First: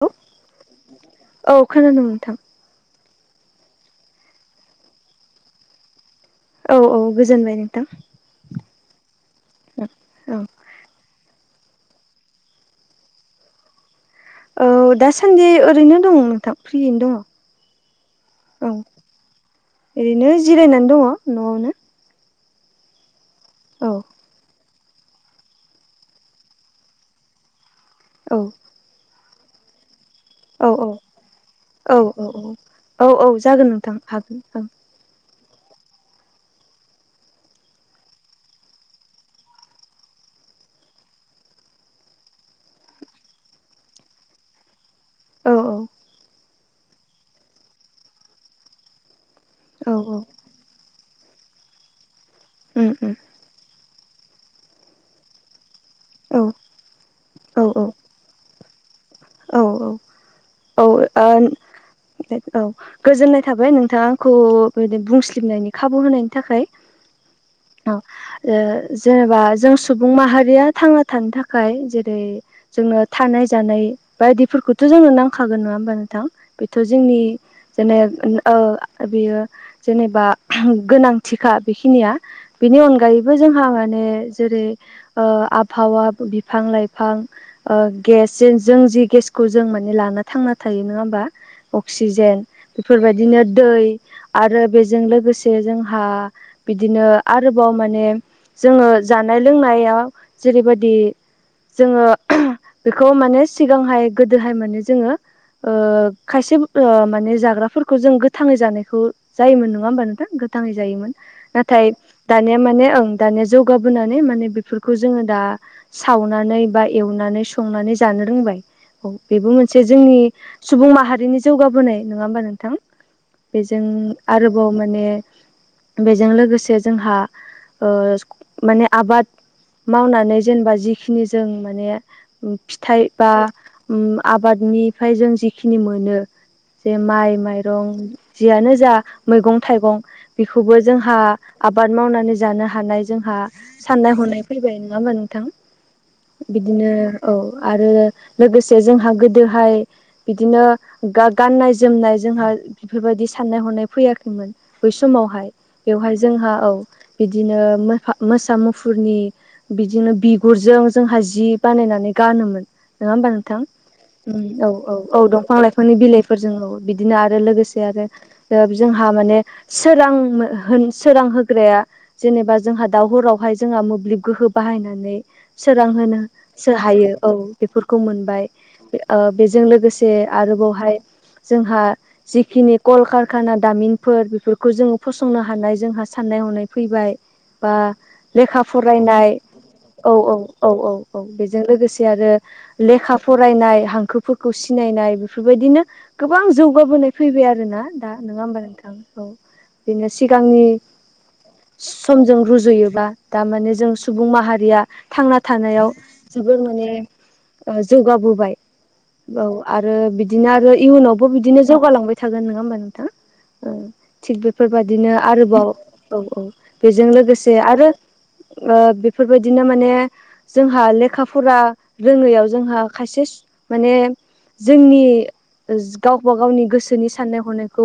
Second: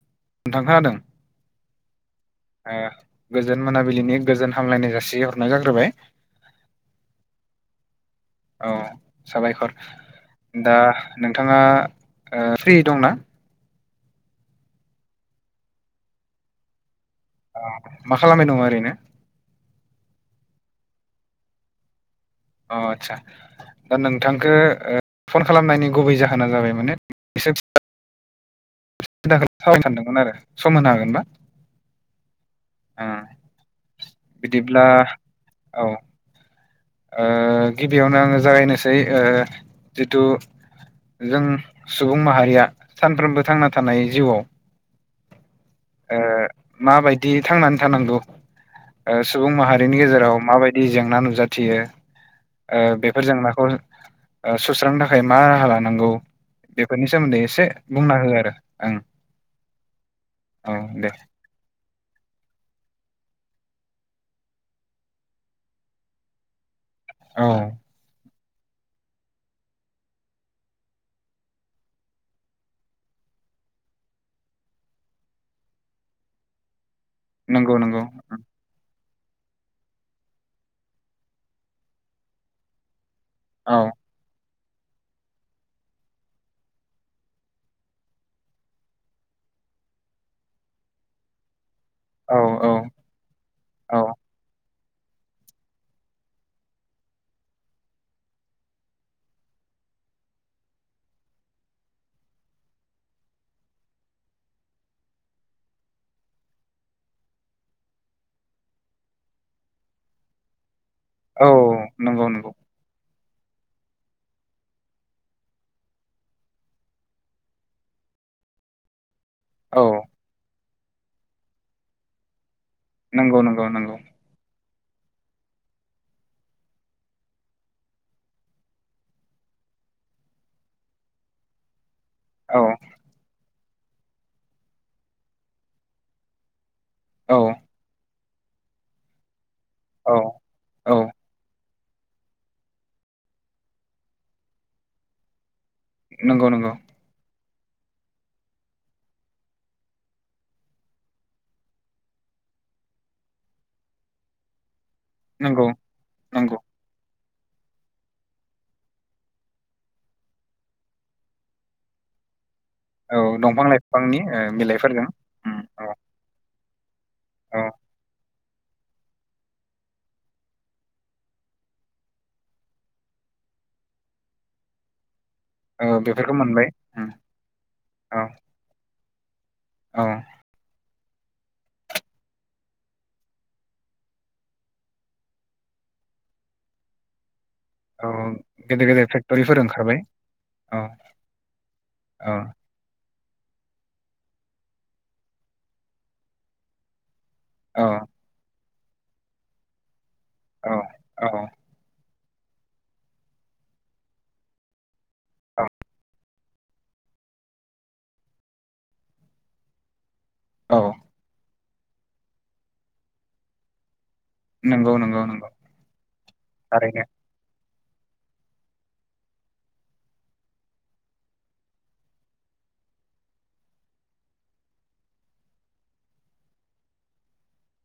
औ नोंथां खोनादों औ खोनादों नोंथां ओ गोजोन मोनाबिलिनि गोजोन हामलायनाय जासि हरनाय जाग्रोबाय औ औ गोजोनबाय नोंथां औ साबायखर औ दा नोंथाङा ओ फ्रि दं ना? औ दासान्दि ओरैनो दङ नोंथां फ्रियैनो दङ। मा खालामनाय दङ औ ओरैनो? ओरैनो जिरायनानै दङ न'आवनो। अ आदसा औ दा नोंथांखो ओ फन खालामनायनि गुबै जाहोना जाबाय माने इसे औ। सिन्था [unintelligible] सानदोंमोन आरो औ सम होनो हागोनबा? औ औ औ औ औ जागोन नोंथां हागोन। बिदिब्ला ओ औ ओ गिबियावनो आङो जागायनोसै ओ जिथु जों सुबुं माहारिया सानफ्रोमबो थांना थानाय जिउआव औ औ। ओ माबायदि थांनानै थानांगौ ओ सुबुं औ माहारिनि औ गेजेराव माबायदि? दि जेंना नुजाथियो। ओ उम उम बेफोर जेंनाखौ ओ सुस्रांनो थाखाय मा राहा लानो? नांगौ औ बेफोरनि सोमोन्दै औ एसे बुंना हो आरो ओं औ औ औ ओ औ गोजोननाय थाबाय नोंथां आंखौ बि बुंसलिबनायनि खाबु होनायनि थाखाय औ। ओ जेनेबा जों सुबुं माहारिया थांना थानो थाखाय जेरै जोंनो थानाय जानाय। बायदिफोरखौथ' जोंनो नांखागोन नङा होमबा नोंथां बेथ' जोंनि नंगौ जेने नंगौ ओ बेयो जेनेबा गोनांथिखा बेखिनिया बेनि अनगायै बो जोंहा औ माने जेरै आबहावा बिफां लाइफां गेसजों जों जि गेसखौ जों माने लाना थांना थायो नङा होमबा? औ अक्सिजेन औ बेफोरबायदिनो दै औ आरो। बेजों लोगोसे जोंहा बिदिनो आरोबाव माने जोङो जानाय लोंनायाव जेरैबायदि जोङो बेखौ माने सिगांहाय गोदोहाय माने जोङो। ओ खायसे ओ माने जाग्राफोरखौ जों गोथाङै जानायखौ। जायोमोन नङा होमबा नोंथां गोथाङै जायोमोन औ नाथाय नंगौ नंगौ दानिया माने ओं। दानिया जौगाबोनानै माने बेफोरखौ जोङो दा सावनानै बा एवनानै संनानै जानो रोंबाय औ बेबो औ मोनसे जोंनि सुबुं माहारिनि जौगाबोनाय नङा होमबा नोंथां नंगौ नंगौ बेजों नंगौ आरोबाव माने बेजों लोगोसे जोंहा माने आबाद मावनानै जेनेबा जिखिनि जों माने औ फिथाइ बा आबादनिफ्राय जों जिखिनि मोनो जे माइ औ माइरं जियानो जा मैगं-थाइगं औ बेखौबो औ जोंहा आबाद मावनानै जानो हानाय जोंहा साननाय हनाय फैबाय नङा होमबा नोंथां नंगौ नंगौ बिदिनो औ आरो लोगोसे जोंहा गोदोहाय बिदिनो गाननाय जोमनाय जोंहा बेफोरबायदि साननाय हनाय फैयाखैमोन बै समावहाय नंगौ बेवहाय जोंहा नंगौ औ बिदिनो मोसा मुफुरनि बिदिनो बिगुरजों जोंहा जि बानायनानै गानोमोन नङा औ होमबा नोंथां दंफां लाइफांनि ओ औ औ बिलाइफोरजों औ उम दंफां लाइाफां औ बिफोरनि बिलाइफोरजों बिदिनो आरो औ लोगोसे आरो जोंहा माने सोर सोरां होग्राया जेनेबा जोंहा दाउ हरावहाय जोंहा मोब्लिब गोहो बाहायनानै सोरां औ बेफोरखौ मोनबाय होनो उम हायो औ बेफोरखौ औ मोनबाय बेजों औ लोगोसे आरोबावहाय जोंहा जिखिनि कलकारखाना दामिनफोर बेफोरखौ जोङो फसंनो हानाय जोंहा साननाय हनाय फैबाय बा औ लेखा गेदेर गेदेर फरायनाय फेक्टरिफोर ओंखारबाय औ औ औ औ औ बेजों लोगोसे आरो औ लेखा फरायनाय हांखोफोरखौ सिनायनाय बेफोरबायदिनो गोबां जौगाबोनाय फैबाय आरो ना औ दा नङा होनबा नोंथां औ बिनो सिगांनि औ औ समजों रुजुयोबा दामाने जों सुबुं माहारिया थांना औ थानायाव जोबोर माने जौगाबोबाय औ आरो बिदिनो आरो औ इयुनाव बो बिदिनो जौगालांबाय थागोन नङा होमबा नोंथां थिग नंगौ बेफोरबादिनो नंगौ नंगौ आरोबाव औ औ थारैनो बेजों लोगोसे आरो बेफोरबायदिनो माने जोंहा लेखाफोरा रोङैआव जोंहा खायसे माने जोंनि गावबा गावनि गोसोनि साननाय हनायखौ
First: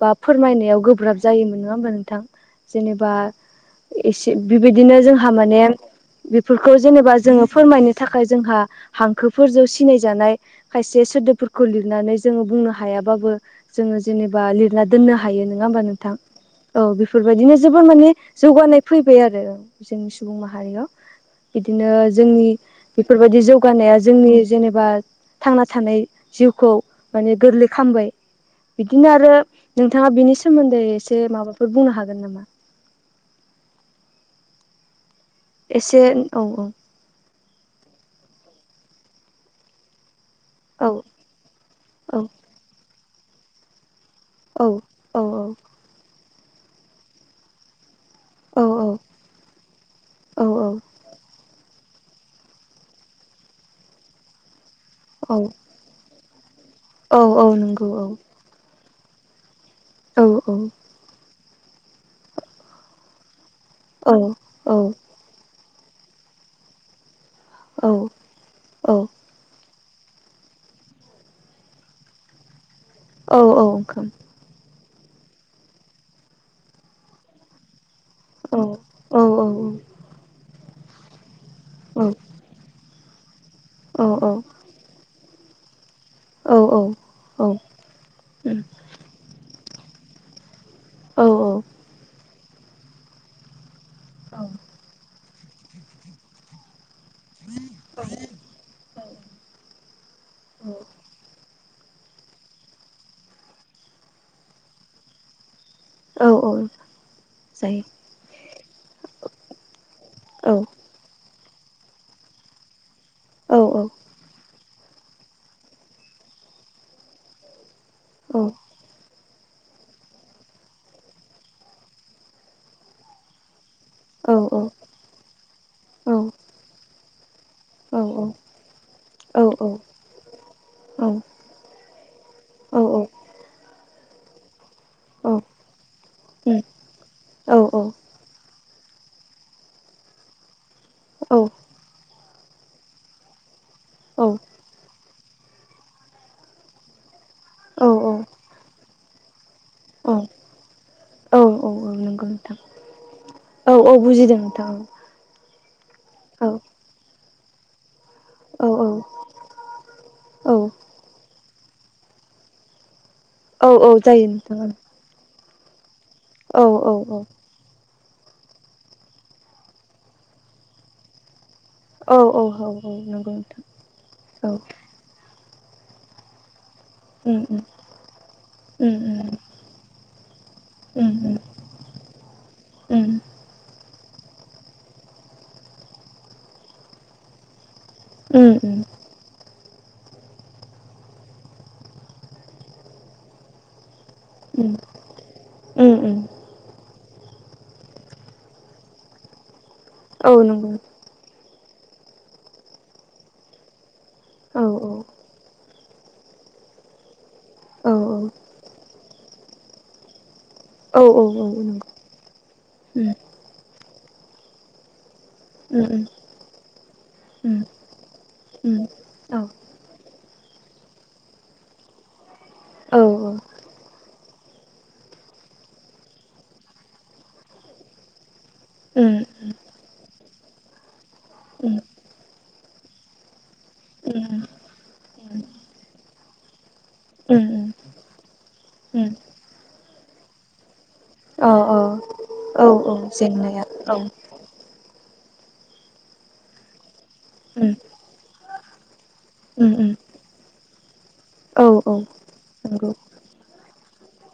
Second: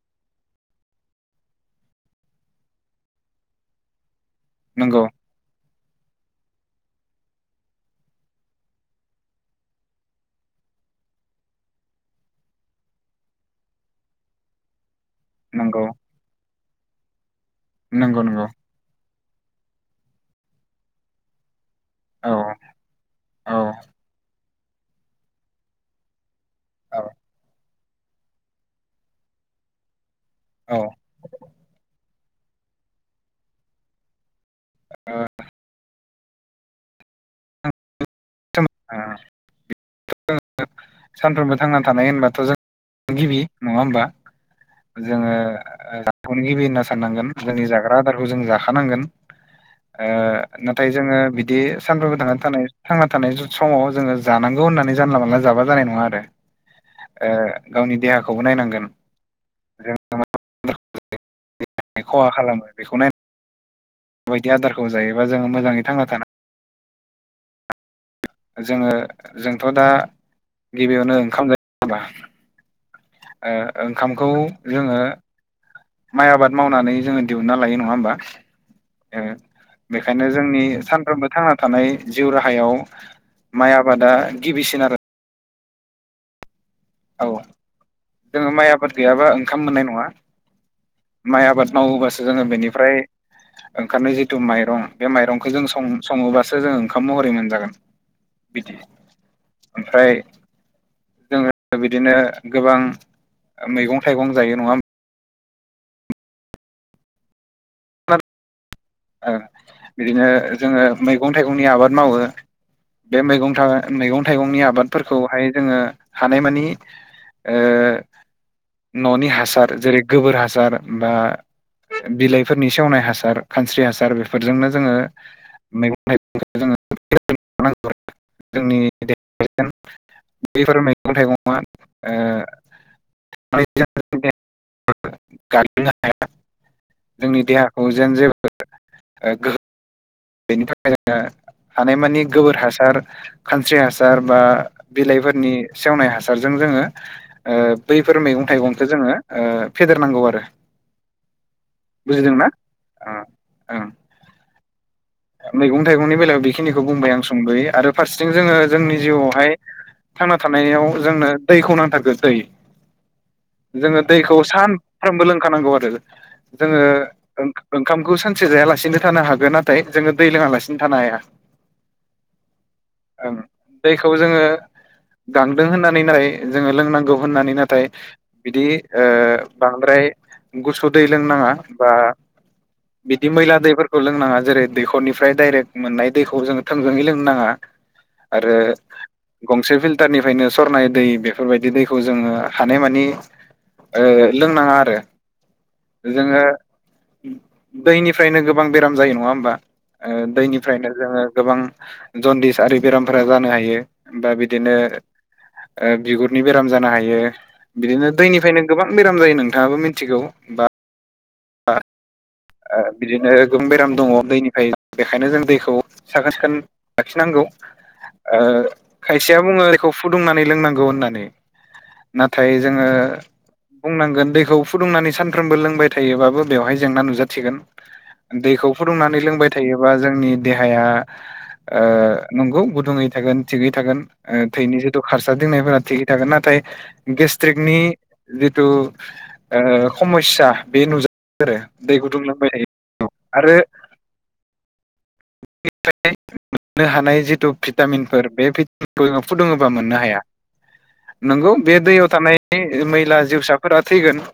बा फोरमायनायाव गोब्राब जायोमोन नङा होमबा नोंथां जेनेबा एसे बिबायदिनो नंगौ जोंहा माने बेफोरखौ जेनेबा जोङो फोरमायनो थाखाय जोंहा हांखोफोरजों सिनायजानाय खायसे सोदोबफोरखौ लिरनानै जोङो बुंनो हायाबाबो जोङो जेनेबा बा लिरना दननो हायो नङा ओमबा नंगौ नोंथां? औ बेफोरबायदिनो जबो माने नंगौ नंगौ जौगानाय फैबाय आरो जोंनि सुबुं माहारियाव बिदिनो औ जोंनि बेफोरबायदि औ जौगानाया जोंनि जेनेबा थांना थानाय जिउखौ माने गोरलै खालामबाय बिदिनो आरो नोंथाङा बिनि औ सोमोन्दै एसे माबाफोर बुंनो हागोन नामा? औ। एसे औ औ। औ सानफ्रोमबो थांना थानाय औ होनबाथ' जों गिबि नङा होमबा औ जोङो अनगिबि होनना साननांगोन जोंनि जागोन। आदारखौ जों औ जाखानांगोन नाथाय औ जोङो बिदि सानफ्रोमबो थांनानै थानाय थांना थानाय समाव जोङो जानांगौ होननानै जानला औ मानला जाबा जानाय नङा आरो औ औ नंगौ गावनि औ देहाखौबो नायनांगोन। औ औ। जों खहा खालामो बेखौ नाय औ बायदि औ आदारखौ जायोबा जोङो मोजाङै थांना थान औ। जोङो औ जोंथ' दा गिबियावनो ओंखाम जायोबा औ ओंखाम ओंखामखौ जोङो माइ आबाद मावनानै जोङो दिहुनना लायो नङा होमबा? औ औ बेखायनो जोंनि सानफ्रोमबो थांना थानाय औ जिउ राहायाव माइ औ आबादा औ गिबिसिन आरो औ औ। औ जोङो माइ आबाद गैयाबा ओंखाम मोननाय नङा। माइ आबाद मावोबासो जोङो बेनिफ्राय ओंखारनाय जिथु माइरं बे माइरंखौ जों सं सङोबासो जोंङ ओंखाम महरै मोनजागोन बिदि ओमफ्राय जोङो बिदिनो गोबां मैगं थाइगं जायो नङा होम औ औ जायो। बिदिनो जोङो मैगं -थाइगंनि आबाद मावो। बे मैगं था मैगं थाइगंनि आबाद फोरखौहाय जोङो हानायमानि ओ औ। न'नि हासार जेरै गोबोर हासार बा बिलाइफोरनि सेवनाय हासार खानस्रि हासार बेफोरजोंनो जोङो मैगं- थाइगं जोङो जोंनि [unintelligible] बफोर मैगं थाइगंङा ओ गाग्नो हाया जोंनि देहाखौ जेन [unintelligible] ए [unintelligible] बेनि थाखाय जोङो हानायमानि गोबोर हासार खानस्रि हासार बा बिलाइफोरनि सेवनाय हासारजों जोङो औ बैफोर मैगं- थाइगंखौ जोङो औ फेदेरनांगौ आरो नंगौ बुजिदोंना? नोंथां ओं औ ओं औ बुजिदों नोंथां मैगं थाइगंनि बेलायाव औ बेखिनिखौ बुंबाय आं संबोयो आरो फारसेथिं जोङो औ औ जोंनि जिउआवहाय थांना औ थानायाव जोंनो दैखौ नांथारगोन दै। औ औ जोङो जायो दैखौ नोंथां सान फ्रामबो लोंखानांगौ आरो औ जोङो औ ओंखामखौ सानसे जायालासिनो थानो हागोन नाथाय जोङो दै लोङालासिनो थानो हाया। औ औ औ औ नंगौ ओं नोंथां दैखौ जोङो औ गांदों होननानै नालथाय जोङो लोंनांगौ उम होननानै नाथाय बिदि उम बांद्राय गुसु दै उम उम लोंनाङा बा उम बिदि मैला दैफोरखौ लोंनाङा जेरै दैखरनिफ्राय डाइरेक्ट मोननाय दैखौ जोङो थोंजोङै लोंनो नाङा उम आरो गंसे फिल्टारनिफ्रायनो सरनाय दै बेफोरबायदि दैखौ जोङो हानायमानि ओ उम उम लोंनाङा आरो उम उम जोङो दैनिफ्रायनो गोबां बेराम जायो नङा होमबा ओ औ नंगौ दैनिफ्रायनो जोङो गोबां जन्दिस आरि बेरामफोरा जानो हायो बा औ बिदिनो औ ओ बिगुरनि बेराम जानो हायो। औ बिदिनो औ दैनिफ्रायनो गोबां बेराम जायो नोंथाङाबो मिथिगौ बा औ औ औ बा नंगौ ओ बिदिनो गोबां बेराम दङ दैनिफ्राय बेखायनो जों दैखौ उम साखोन सिखोन लाखिनांगौ उम ओ उम खायसेया औ बुङो बेखौ फुदुंनानै लोंनांगौ होननानै नाथाय जोङो औ औ बुंनांगोन दैखौ फुदुंनानै सानफ्रोमबो लोंबाय थायो। थायोबाबो बेवहाय जेंना नुजाथिगोन दैखौ उम फुदुंनानै लोंबाय थायोबा जोंनि देहाया उम ओ नंगौ गुदुङै थागोन थिगै थागोन। उम ओ थैनि जिथु खारसा दिंनायफोरा थिगै थागोन। नाथाय उम गेस्ट्रिकनि जिथु उम समस्या बे नुजा आरो औ दै गुदुंलांबाय औ औ औ थायोबा आरो जेंनाया औ फ्राय मोननो हानाय जितु उम भिटामिनफोर बे फुदुङोबा उम उम मोननो हाया नंगौ औ बे औ दैयाव थानाय नंगौ मैला जिउसाफोरा थैगोन।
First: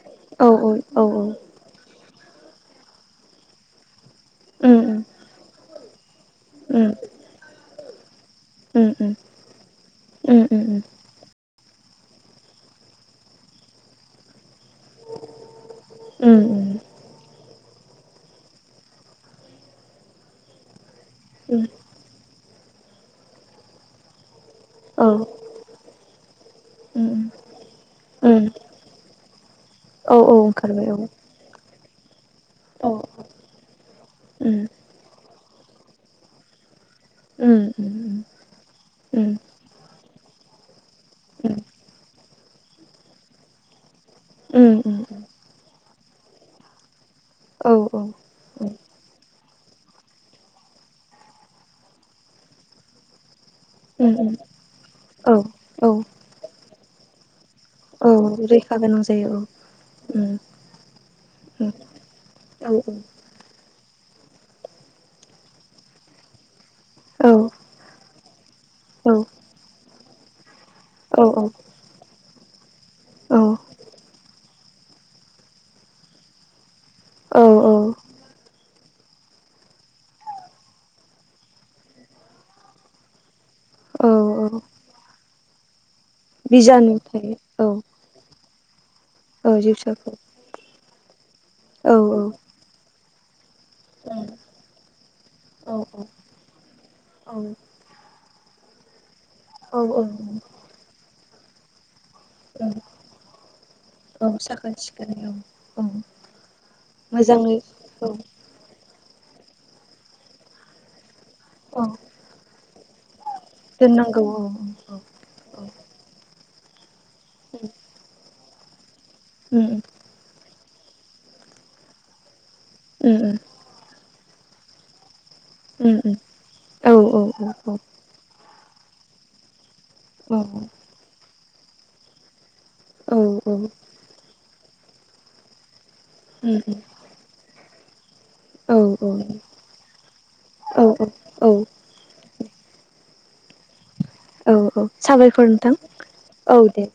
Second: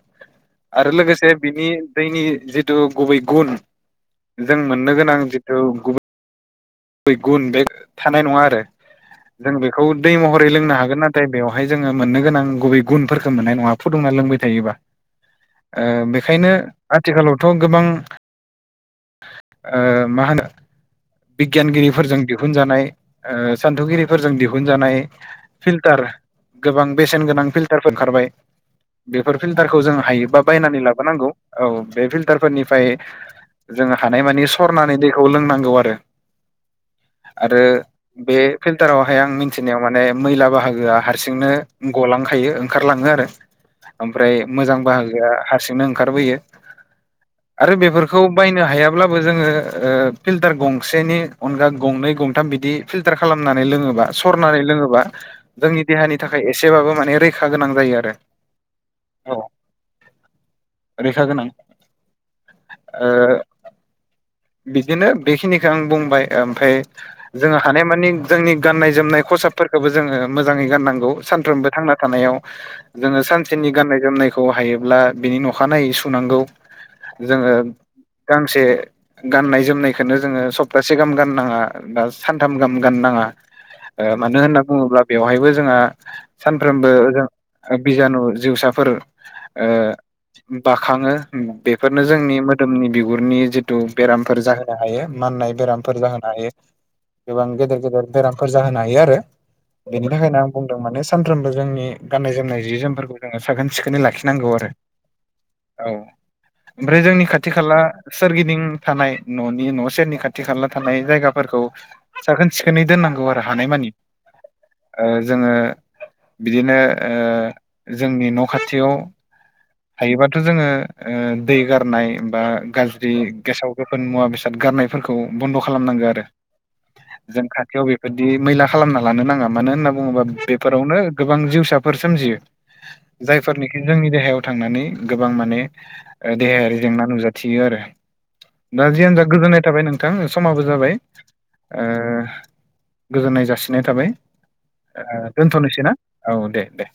औ आरो औ औ लोगोसे बिनि दैनि जिथु गुबै गुन जों उम मोननो उम गोनां जिथु गुबुन उम मैगुन बे थानाय नङा आरो उम उम जों बेखौ दै उम महरै लोंनो उम हागोन नाथाय बेवहाय जोङो मोननो गोनां गुबै गुनफोरफोरखौ मोननाय नङा। फुदुंना लोंबाय थायोबा। ओ बेखायनो उम आथिखालावथ' गोबां ओ मा होनो उम बिगियानगिरिफोरजों दिहुनजानाय सान्थौगिरिफोरजों दिहुनजानाय औ फिल्टार गोबां उम बेसेन गोनां फिलार फिल्टारफोर ओंखारबाय उम बेफोर फिल्टारखौ जों औ हायो बा बायनानै ओंखारबाय औ लाबोनांगौ। औ बे फिल्टार फोरनिफ्राय औ जोङो हानायमानि उम सरनानै दै खौ लोंनांगौ आरो उम आरो उम बे फिल्टारावहाय आं उम मिथिनायाव माने मैला बाहागोआ हारसिंनो उम गलांखायो ओंखारलाङो आरो ओमफ्राय मोजां उम उम बाहागोआ हारसिंनो ओंखारबोयो। औ आरो बेफोरखौ बायनो हायाब्लाबो जोङो ओ फिल्टार गंसेनि अनगा गंनै गंथाम बिदि फिलटार खालामनानै लोङोबा उम उम सरनानै लोङोबा औ जोंनि औ देहानि नि थाखाय एसेबाबो माने रैखा गोनां जायो आरो। औ रैखा गोनां जायो औ रेखा गोनां औ औ ओ बिदिनो बेखिनिखौ आं बुंबाय ओमफ्राय जोङो हानाय मानि जोंनि गाननाय जोमनाय खसाबफोरखौबो जोङो मोजाङै गाननांगौ सानफ्रोमबो थांना थानायाव जोङो औ सानसेनि गाननाय जोमनायखौ हायोब्ला बिनि अखा नायै सुनांगौ। जोङो औ गांसे गाननाय जोमनायखौ जोङो सप्तासे गाहाम गाननाङा बा सानथाम गाहाम गाननाङा ओ औ मानो होनना बुङोब्ला बेवहायबो जोंहा सानफ्रोमबो बिजानु थायो औ बिजानु जिउसाफोर औ ओ जिउसाफोर बाखाङो औ बेफोरनो औ जोंनि मोदोमनि बिगुरनि जि औ बेरामफोर जाहोनो हायो माननाय बेरामफोर जाहोनो हायो औ गोबां गेदेर गेदेर बेरामफोर जाहोनो हायो आरो औ औ बेनि थाखायनो आं बुंदों माने सानफ्रोमबो जोंनि गाननाय जोमनाय जि जोमफोरखौ जो साखोन सिखोनै औ लाखिनांगौ आरो साखोन सिखोनै औ औ ओमफ्राय जोंनि खाथि मोजाङै खाला औ सोरगिदिं थानाय न'नि न' सेरनि खाथि खाला थानाय जायगाफोरखौ औ साखोन सिखोनै दोननांगौ आरो हानाय मानि दोननांगौ औ औ औ जोङो बिदिनो जोंनि न' खाथियाव उम हायोबाथ' जोङो ओ दै गारनाय बा औ गाज्रि गेसाव गोफोन मुवा बेसाद गारनायफोरखौ बन्द' खालामनांगौ आरो औ औ जों खाथियाव बेबायदि मैला खालामना लानो नाङा मानो होनना बुङोबा बेफोरावनो गोबां जिउसाफोर सोमजियो जायफोरनिखि जोंनि देहायाव थांनानै गोबां माने देहायारि जेंना नुजाथियो आरो दा जियानो जा औ गोजोननाय थाबाय नोंथां समाबो जाबाय औ गोजोननाय जासिनाय थाबाय औ ओ साबायखर नोंथां दोनथ'नोसै ना औ दे दे